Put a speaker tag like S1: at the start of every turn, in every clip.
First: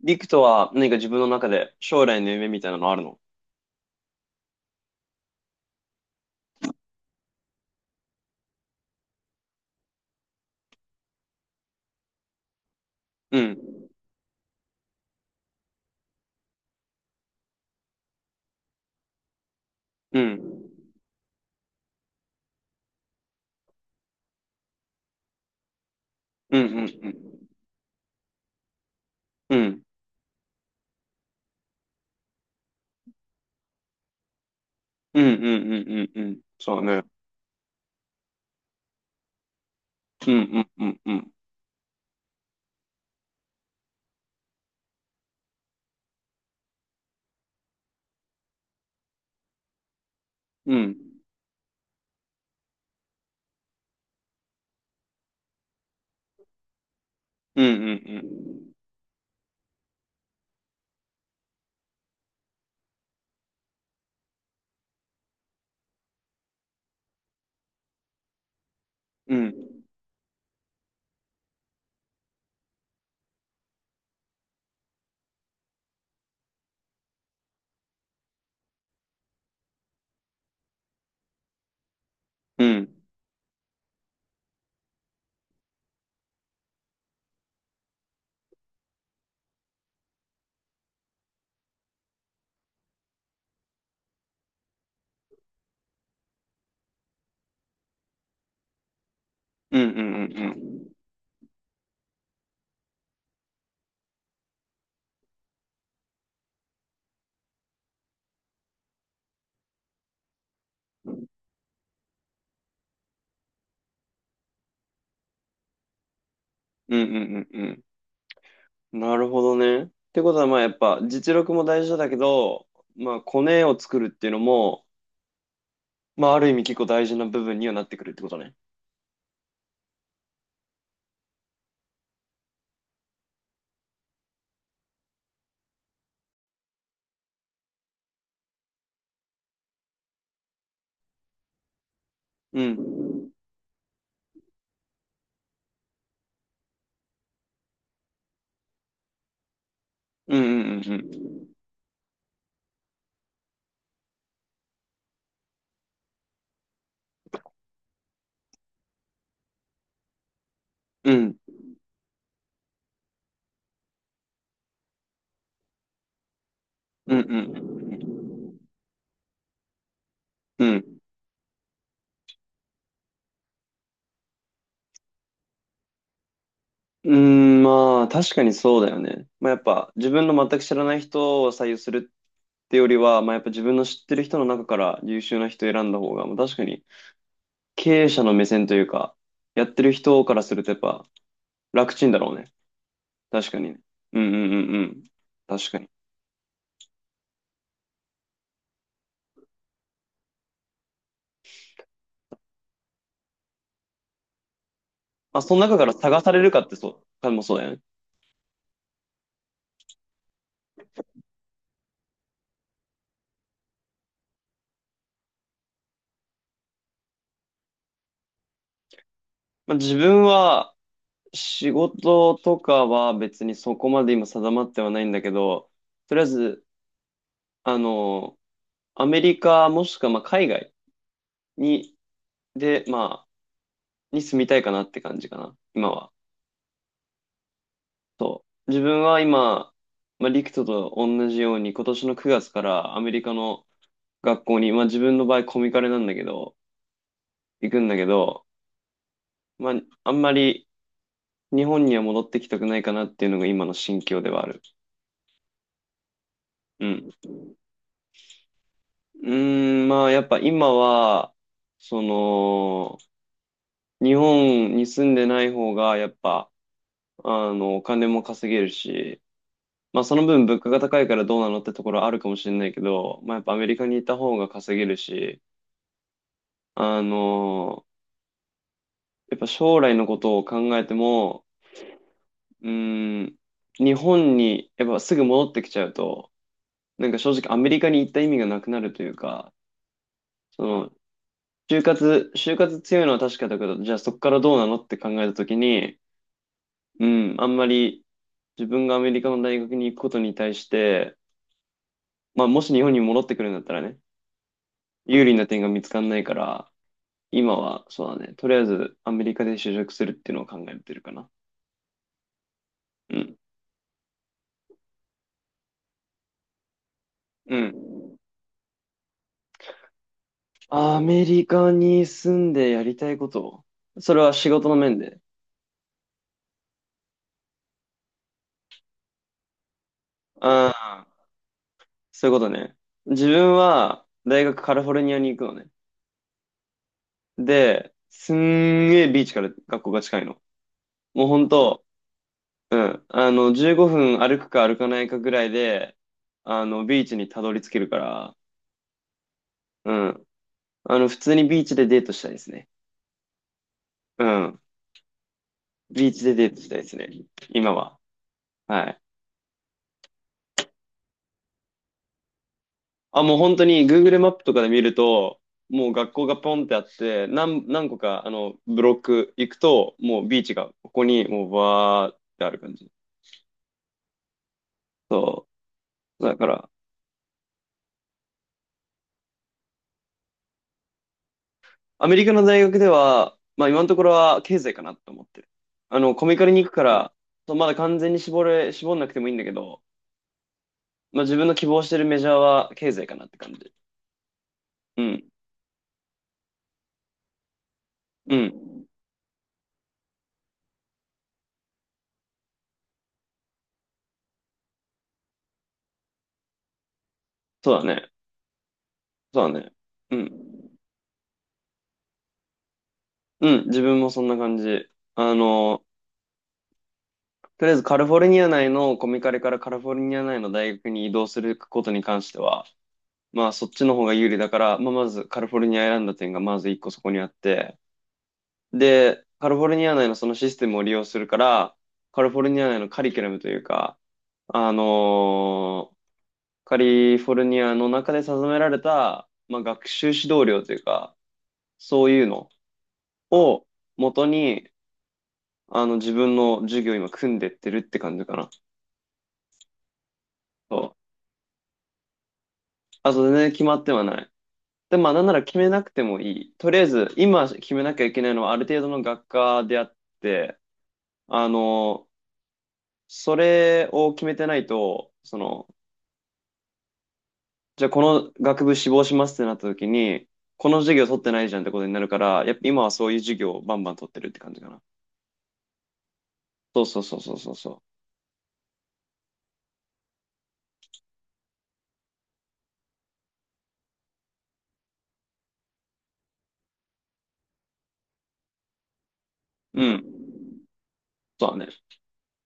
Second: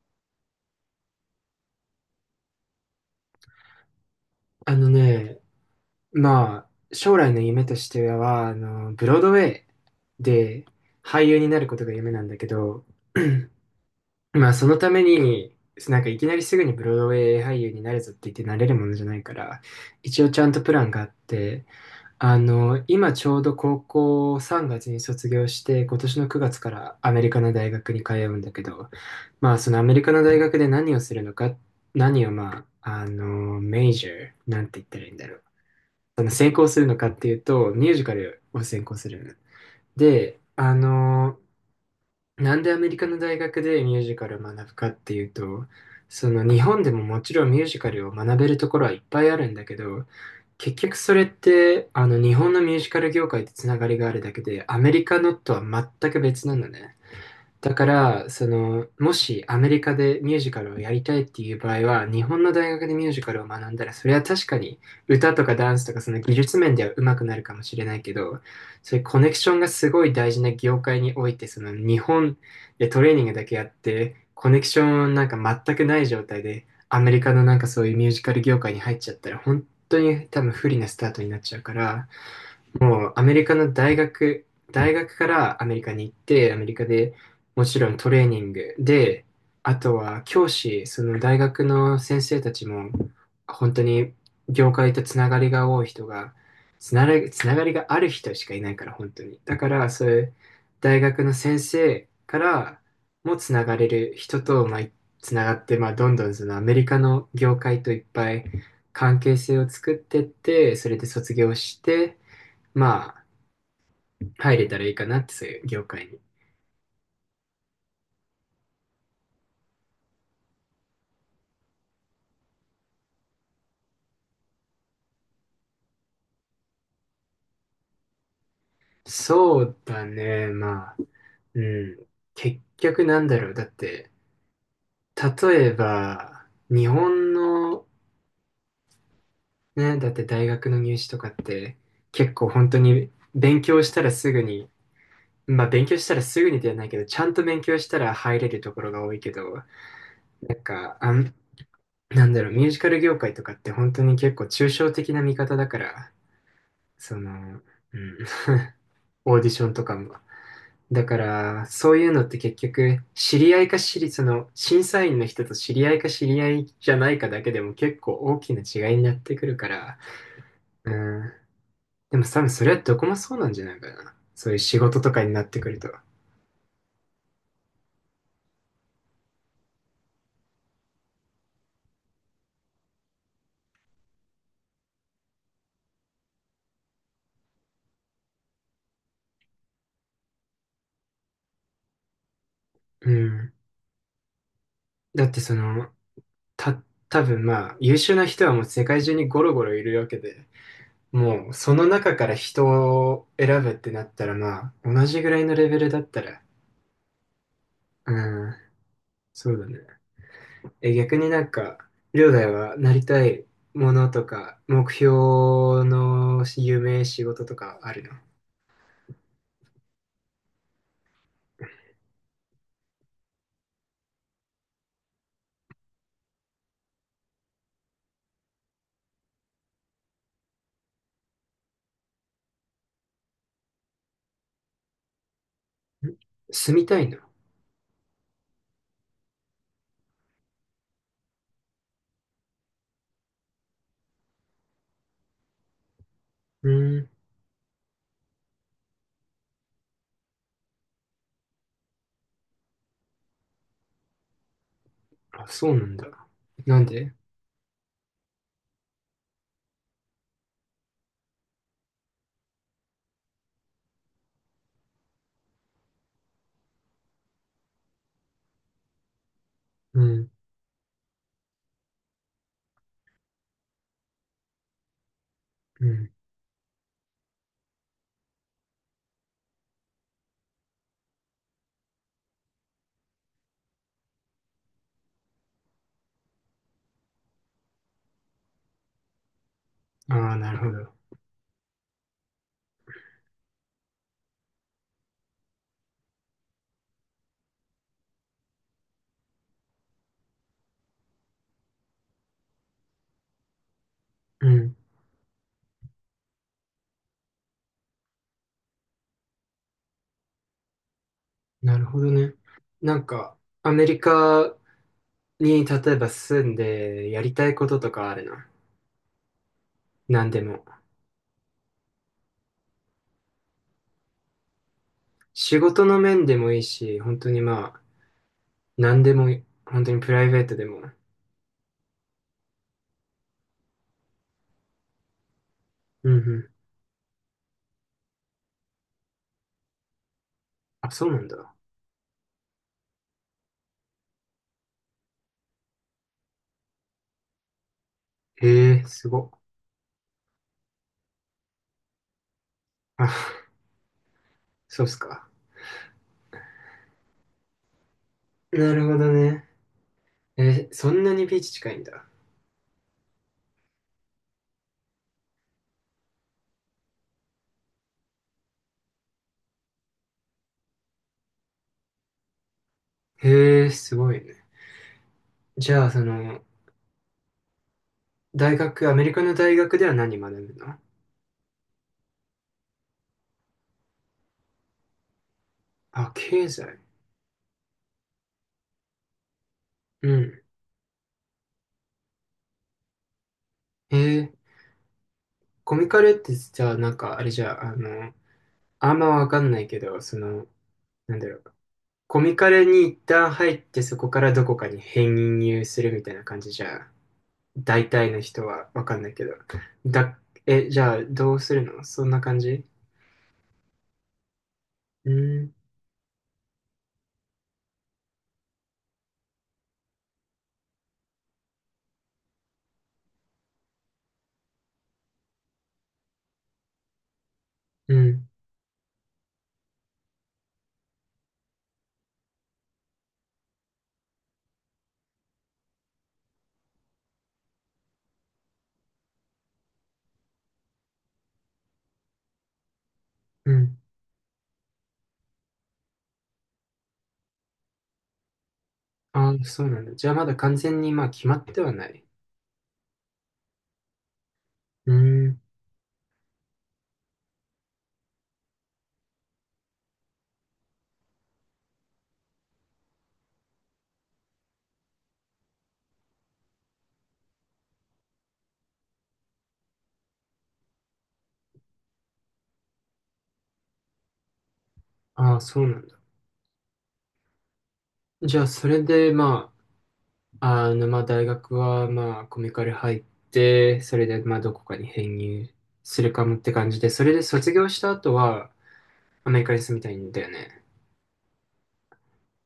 S1: リクとは何か自分の中で将来の夢みたいなのあるの？
S2: あのね、まあ、将来の夢としては、ブロードウェイで俳優になることが夢なんだけど、
S1: うん。
S2: まあ、そのために、なんかいきなりすぐにブロードウェイ俳優になるぞって言ってなれるものじゃないから、
S1: う
S2: 一応ちゃんと
S1: ん。
S2: プランがあって、今ちょうど高校3月に卒業して、今年の9月
S1: うんう
S2: か
S1: ん
S2: ら
S1: う
S2: アメリカ
S1: ん。
S2: の大学に通うんだけど、ま
S1: う
S2: あ、そのア
S1: ん。
S2: メリカの大学で何をするのか、何をまあ、メジャーなんて言ったらいいん
S1: うん
S2: だろ
S1: う
S2: う。
S1: んうんうん
S2: その
S1: うん。
S2: 専攻
S1: そ
S2: す
S1: う
S2: るの
S1: ね。
S2: かっていうと、ミュージカルを専攻する。
S1: うん
S2: で、
S1: うんうんうん。
S2: なんでアメリカの大学でミュージカルを学ぶかっていうと、その日本でももちろんミュージカルを学べるところはいっぱいあるんだけど、
S1: う
S2: 結局
S1: ん。
S2: それってあの日本のミュージカル業界とつながりがあるだけで、アメリカのとは全く別なのね。
S1: うんう
S2: だから、そ
S1: ん
S2: の、もしアメリカでミュージカルをやりたいっていう場合は、日本の大学でミュージカルを学んだら、それは確かに歌とかダンスとかその技術面では上手くなるかもしれないけど、そういうコネク
S1: うん。う
S2: ショ
S1: ん。
S2: ンがすごい大事な業界において、その日本でトレーニングだけやって、コネクションなんか全くない状態で、アメリカのなんかそういうミュージカル業界に入っちゃったら、本当に多分不利なスタートになっちゃうから、
S1: うん
S2: もうアメリカの大学、大学からアメリカに行って、アメリカでもちろんトレーニングで、あとは教師、その大学の先生たちも、本当に業界とつながりが多い人が、つながりがある人しかいないから、本当に。だか
S1: うんう
S2: ら、
S1: んう
S2: そういう
S1: ん。
S2: 大学の先生からもつながれる人と、まあ、つながって、まあ、どんどんそのアメリカの業界といっぱい関係性を作ってって、それで卒業して、まあ、入れたらいいかなって、そういう業界に。
S1: うんうんうんうん。なるほどね。ってことはまあやっぱ実力も大事だけど、まあコネを作るっていうのも、まあある意味結構大事な部分にはなってくるってことね。
S2: そうだね、まあ、うん。結局なんだろう。だって、例えば、日本の、ね、だって大学の入試とかって、結構
S1: う
S2: 本当に
S1: ん。
S2: 勉強したらすぐに、まあ勉強したらすぐにではないけど、ちゃんと勉強したら入れるところが多いけど、
S1: うんう
S2: なん
S1: ん
S2: か、
S1: う
S2: あ
S1: ん
S2: ん、なんだろう、ミュージカル業界とかって本当に結構抽象的な見方だから、その、うん、オーディションとかもだ
S1: うん。
S2: か
S1: うん。
S2: ら、そういうのって結局、知り合いか知り、その、審査員の人と知り合いか知り合いじゃな
S1: う
S2: い
S1: んう
S2: か
S1: んう
S2: だけでも結構
S1: ん。
S2: 大きな違いになってくるから、
S1: う
S2: う
S1: ん
S2: ん。でも多分それはどこもそうなんじゃないかな。そういう仕事とかになってくると。
S1: うーん、まあ、確かにそうだよね。まあ、やっぱ、自分の全く知らない人を採用するってよりは、まあ、やっぱ自分の知ってる人の中から優秀な人を選んだ方が、まあ、確かに、経営者の目線というか、やってる人からするとやっぱ、楽ちんだろうね。
S2: う
S1: 確
S2: ん。
S1: かにね。うんうんうんうん。
S2: だってそ
S1: 確か
S2: の、
S1: に。
S2: た、多分まあ、優秀な人はもう世界中にゴロゴロいるわけで、もうその中から人を選ぶってなったらまあ、同じぐ
S1: ま
S2: ら
S1: あ、
S2: い
S1: そ
S2: の
S1: の
S2: レベ
S1: 中か
S2: ル
S1: ら
S2: だっ
S1: 探
S2: た
S1: さ
S2: ら、
S1: れるかってそう、かもそうだよね。
S2: うん、そうだね。え、逆になんか、りょうだいはなりたいものとか、目標の夢、仕事とかあるの？
S1: まあ、自分は、仕事とかは別にそこまで今定まってはないんだけど、とりあえず、あの、アメリカもしくはまあ海外、に、で、まあ、に住みたいかなって感じかな、今は。
S2: 住みたいの？
S1: そう。自分は今、まあ、リクトと同じように、今年の9月からアメリカの学校に、まあ自分の場合コミカレなんだけど、
S2: うん。
S1: 行くんだけど、まあ、あんまり日本には戻ってきたくないかなっていうのが今の心境ではある。
S2: あ、そうなんだ。なん
S1: う
S2: で？
S1: ん。うーん、まあやっぱ今は、その、日本に住んでない方が、やっぱ、お金も稼げるし、
S2: う
S1: まあその
S2: ん。
S1: 分物価が高いからどうなのってところあるかもしれないけど、まあやっぱアメリカにいた方が稼げるし、
S2: うん。
S1: あのやっぱ将来のことを考えても、うーん、日本にやっぱすぐ戻ってきちゃうと、なんか正直アメリカに行った意味がなくなるというか、
S2: ああ、なる
S1: そ
S2: ほ
S1: の、
S2: ど。
S1: 就活強いのは確かだけど、じゃあそこからどうなのって考えたときに、うん、あんまり自分がアメリカの大学に行くことに対して、まあもし日本に戻ってくるんだったらね、
S2: うん。
S1: 有利な点が見つかんないから、今は、そうだね。とりあえず、アメリカで就職するっていうのを考えてるかな。
S2: なるほどね。なん
S1: う
S2: か、
S1: ん。
S2: アメリカに例えば住んでやりたい
S1: う
S2: こととかあ
S1: ん。
S2: るの？なんでも。
S1: アメリカに住んでやりたいこと？それは仕事の面で？
S2: 仕事の面でもいいし、本当にまあ、なんでもいい、本当にプライベートで
S1: あ
S2: も。
S1: あ、そういうことね。自分は、大学カリフォルニアに行くのね。
S2: うんうん。
S1: で、すんげえビーチから学校が近いの。
S2: あ、そうな
S1: もう
S2: ん
S1: ほん
S2: だ。
S1: と、うん。15分歩くか歩かないかぐらいで、ビーチにたどり着けるから、
S2: へえ、すごっ。
S1: うん。普通にビーチでデートしたいですね。
S2: あ、
S1: うん。
S2: そうっすか。
S1: ビーチでデートしたいですね。今は。
S2: なる
S1: は
S2: ほ
S1: い。
S2: どね。え、そんなにビーチ近いんだ。
S1: あ、もう本当に Google マップとかで見ると、もう学校がポンってあって、何個か、ブロック行くと、もうビーチがここにもうバーってある感じ。
S2: へえ、すごいね。
S1: そ
S2: じゃあ、そ
S1: う。だ
S2: の、
S1: から、
S2: 大学、アメリカの大学では何学ぶの？
S1: アメリカの大学では、まあ今のところは経済かなと思ってる。
S2: あ、
S1: コミカ
S2: 経
S1: ルに行く
S2: 済。
S1: から、そうまだ完全に絞んなくてもいいんだけど、
S2: うん。
S1: まあ自分の希望してるメジャーは経済かなって感じ。
S2: へえー、
S1: うん。
S2: コミカルってさ、なんか、あれじゃあ、あの、
S1: うん。
S2: あんまわかんないけど、その、なんだろう。コミカルに一旦入って、そこからどこかに編入するみたいな感じじゃ、
S1: そうだ
S2: 大体
S1: ね。
S2: の人はわかんないけど。
S1: そうだね。う
S2: だ、え、
S1: ん。
S2: じゃあ、どうするのそんな感じ？
S1: うん、自分もそんな感じ。
S2: う
S1: あ
S2: ん、
S1: の、とりあえずカリフォルニア内のコミカレからカリフォルニア内の大学に移動することに関しては、まあそっちの方が有利だから、まあまずカリフォルニア選んだ点がまず一個そこにあって、
S2: うん、
S1: で、カリフォルニア内のそのシステムを利用するから、カリフォルニア内のカリキュラムというか、あのーカリフォルニアの中で定められた、まあ、学習指導料というか、そういうの
S2: う
S1: を
S2: ん。
S1: 元に、自分の授業を今組んでってるって感じかな。
S2: ああ、そうなんだ。じゃあまだ完
S1: そ
S2: 全に
S1: う。
S2: まあ決まってはない。
S1: あと全然決まってはない。
S2: う
S1: で、まあ、なん
S2: ー
S1: な
S2: ん。
S1: ら決めなくてもいい。とりあえず、今決めなきゃいけないのはある程度の学科であって、あの、それを決めてないと、じゃあこの学部志望しますってなった時に、この授業取ってないじゃんってことになるから、やっぱ今はそういう授業をバンバン取ってるって感じかな。
S2: ああ、そうなんだ。
S1: そうそうそうそうそうそ
S2: じゃあそれでまあ、あのまあ大学はまあコミカル入って、それでまあどこかに編入するかもって感じで、それで卒業した後はアメリカに住み
S1: う。
S2: た
S1: う
S2: い
S1: ん。
S2: んだよね。
S1: そうだね。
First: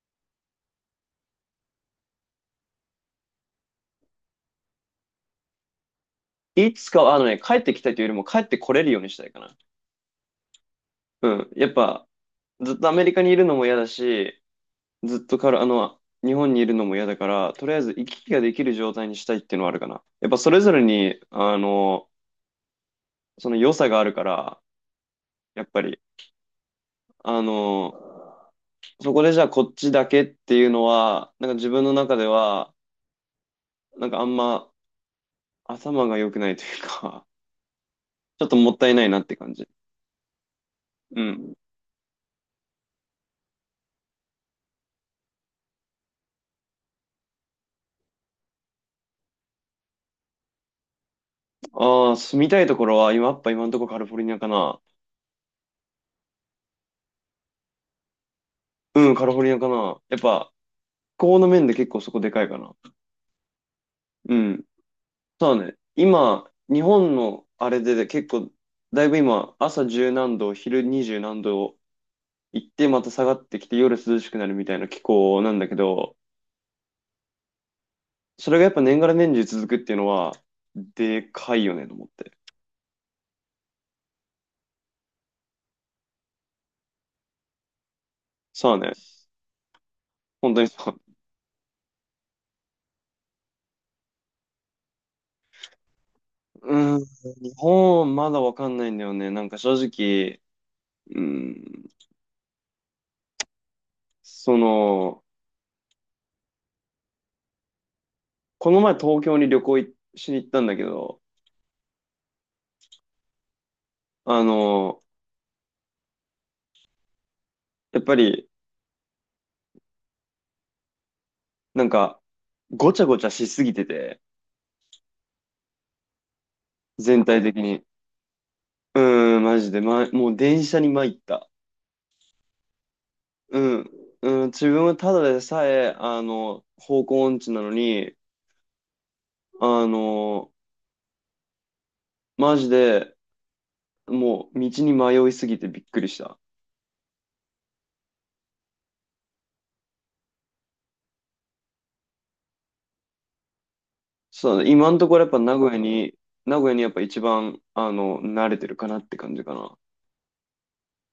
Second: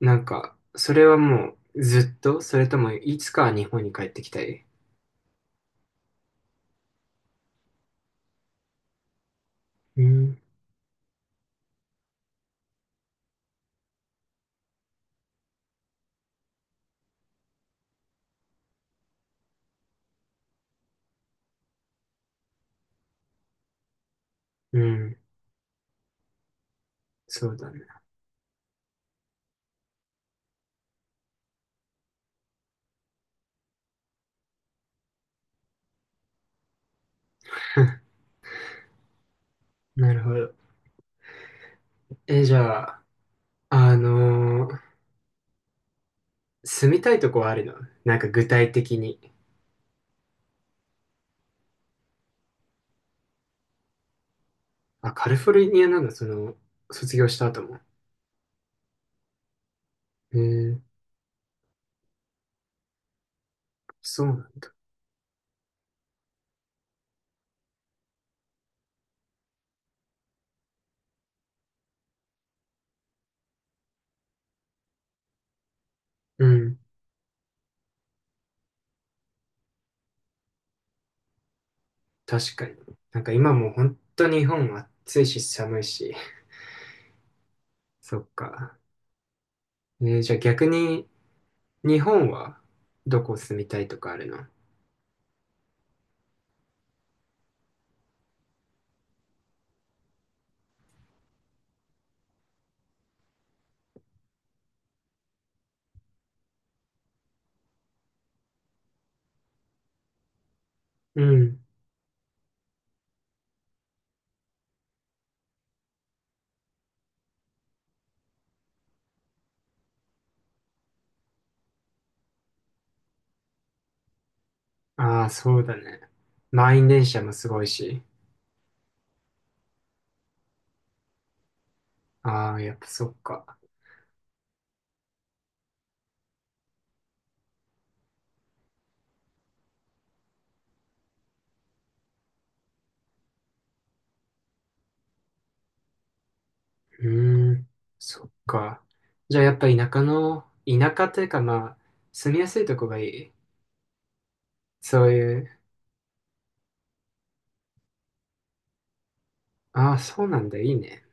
S2: なんか、それはもうずっと、それともいつかは日本に帰ってきたい？
S1: いつかは、帰ってきたいというよりも帰ってこれるようにしたいかな。
S2: うん。
S1: うん。やっぱ、ずっとアメリカにいるのも嫌だし、ずっとから、日本にいるのも嫌だから、とりあえず行き来ができる状態にしたいっていうのはあるかな。やっぱそれぞれに、その良さがあるから、
S2: うん。
S1: やっぱり、あ
S2: そうだね。
S1: の、そこでじゃあこっちだけっていうのは、なんか自分の中では、なんかあんま頭が良くないというか、ちょっともったいないなって感じ。
S2: なるほど。
S1: うん。
S2: え、じゃあ、あのー住みたいとこはあるの？なんか具体的に。
S1: ああ、住みたいところは、今、やっぱ今のところカリフォルニアかな。
S2: あ、カリフォルニアなんだ、その、卒業した後も。
S1: うん、カリフォルニアかな。やっ
S2: へえ
S1: ぱ、
S2: ー、
S1: 気候の面で結構そこでかいかな。
S2: そうな
S1: う
S2: ん
S1: ん。
S2: だ。
S1: そうだね。今、日本のあれで結構、だいぶ今、朝十何度、昼二十何度行って、また下がってきて、夜涼しくなるみたいな気候なんだけど、
S2: うん、
S1: それがやっぱ年がら年中続くっていうのは、でかいよねと思って。
S2: 確かに。なんか今もう本当日本暑いし寒いし。そっか。
S1: そうだね。
S2: えー、じゃあ
S1: 本当
S2: 逆
S1: にそう。
S2: に、日本はどこ住みたいとかあるの？
S1: うーん、日本まだわかんないんだよね。なんか正直、うーん、その、この前東京に旅行いしに行ったんだけ
S2: う
S1: ど、
S2: ん。
S1: あの、やっぱり、なんか、ごちゃごちゃしすぎてて、
S2: ああ、そうだね。満員電車
S1: 全
S2: も
S1: 体
S2: すご
S1: 的
S2: い
S1: に。
S2: し。
S1: うーん、マジで、もう電車に参った。
S2: ああ、やっぱそっか。
S1: うん、うん、自分はただでさえ、方向音痴なのに、あの、マジで、もう道に迷いすぎてびっくりした。
S2: うーん、そっか。じゃあやっぱ田舎というかまあ、住みやすいとこがいい。
S1: そうだね、今の
S2: そ
S1: と
S2: う
S1: ころやっ
S2: い
S1: ぱ
S2: う、
S1: 名古屋にやっぱ一番、慣れてるかなって感じかな。
S2: ああ、そうなんだ、いいね。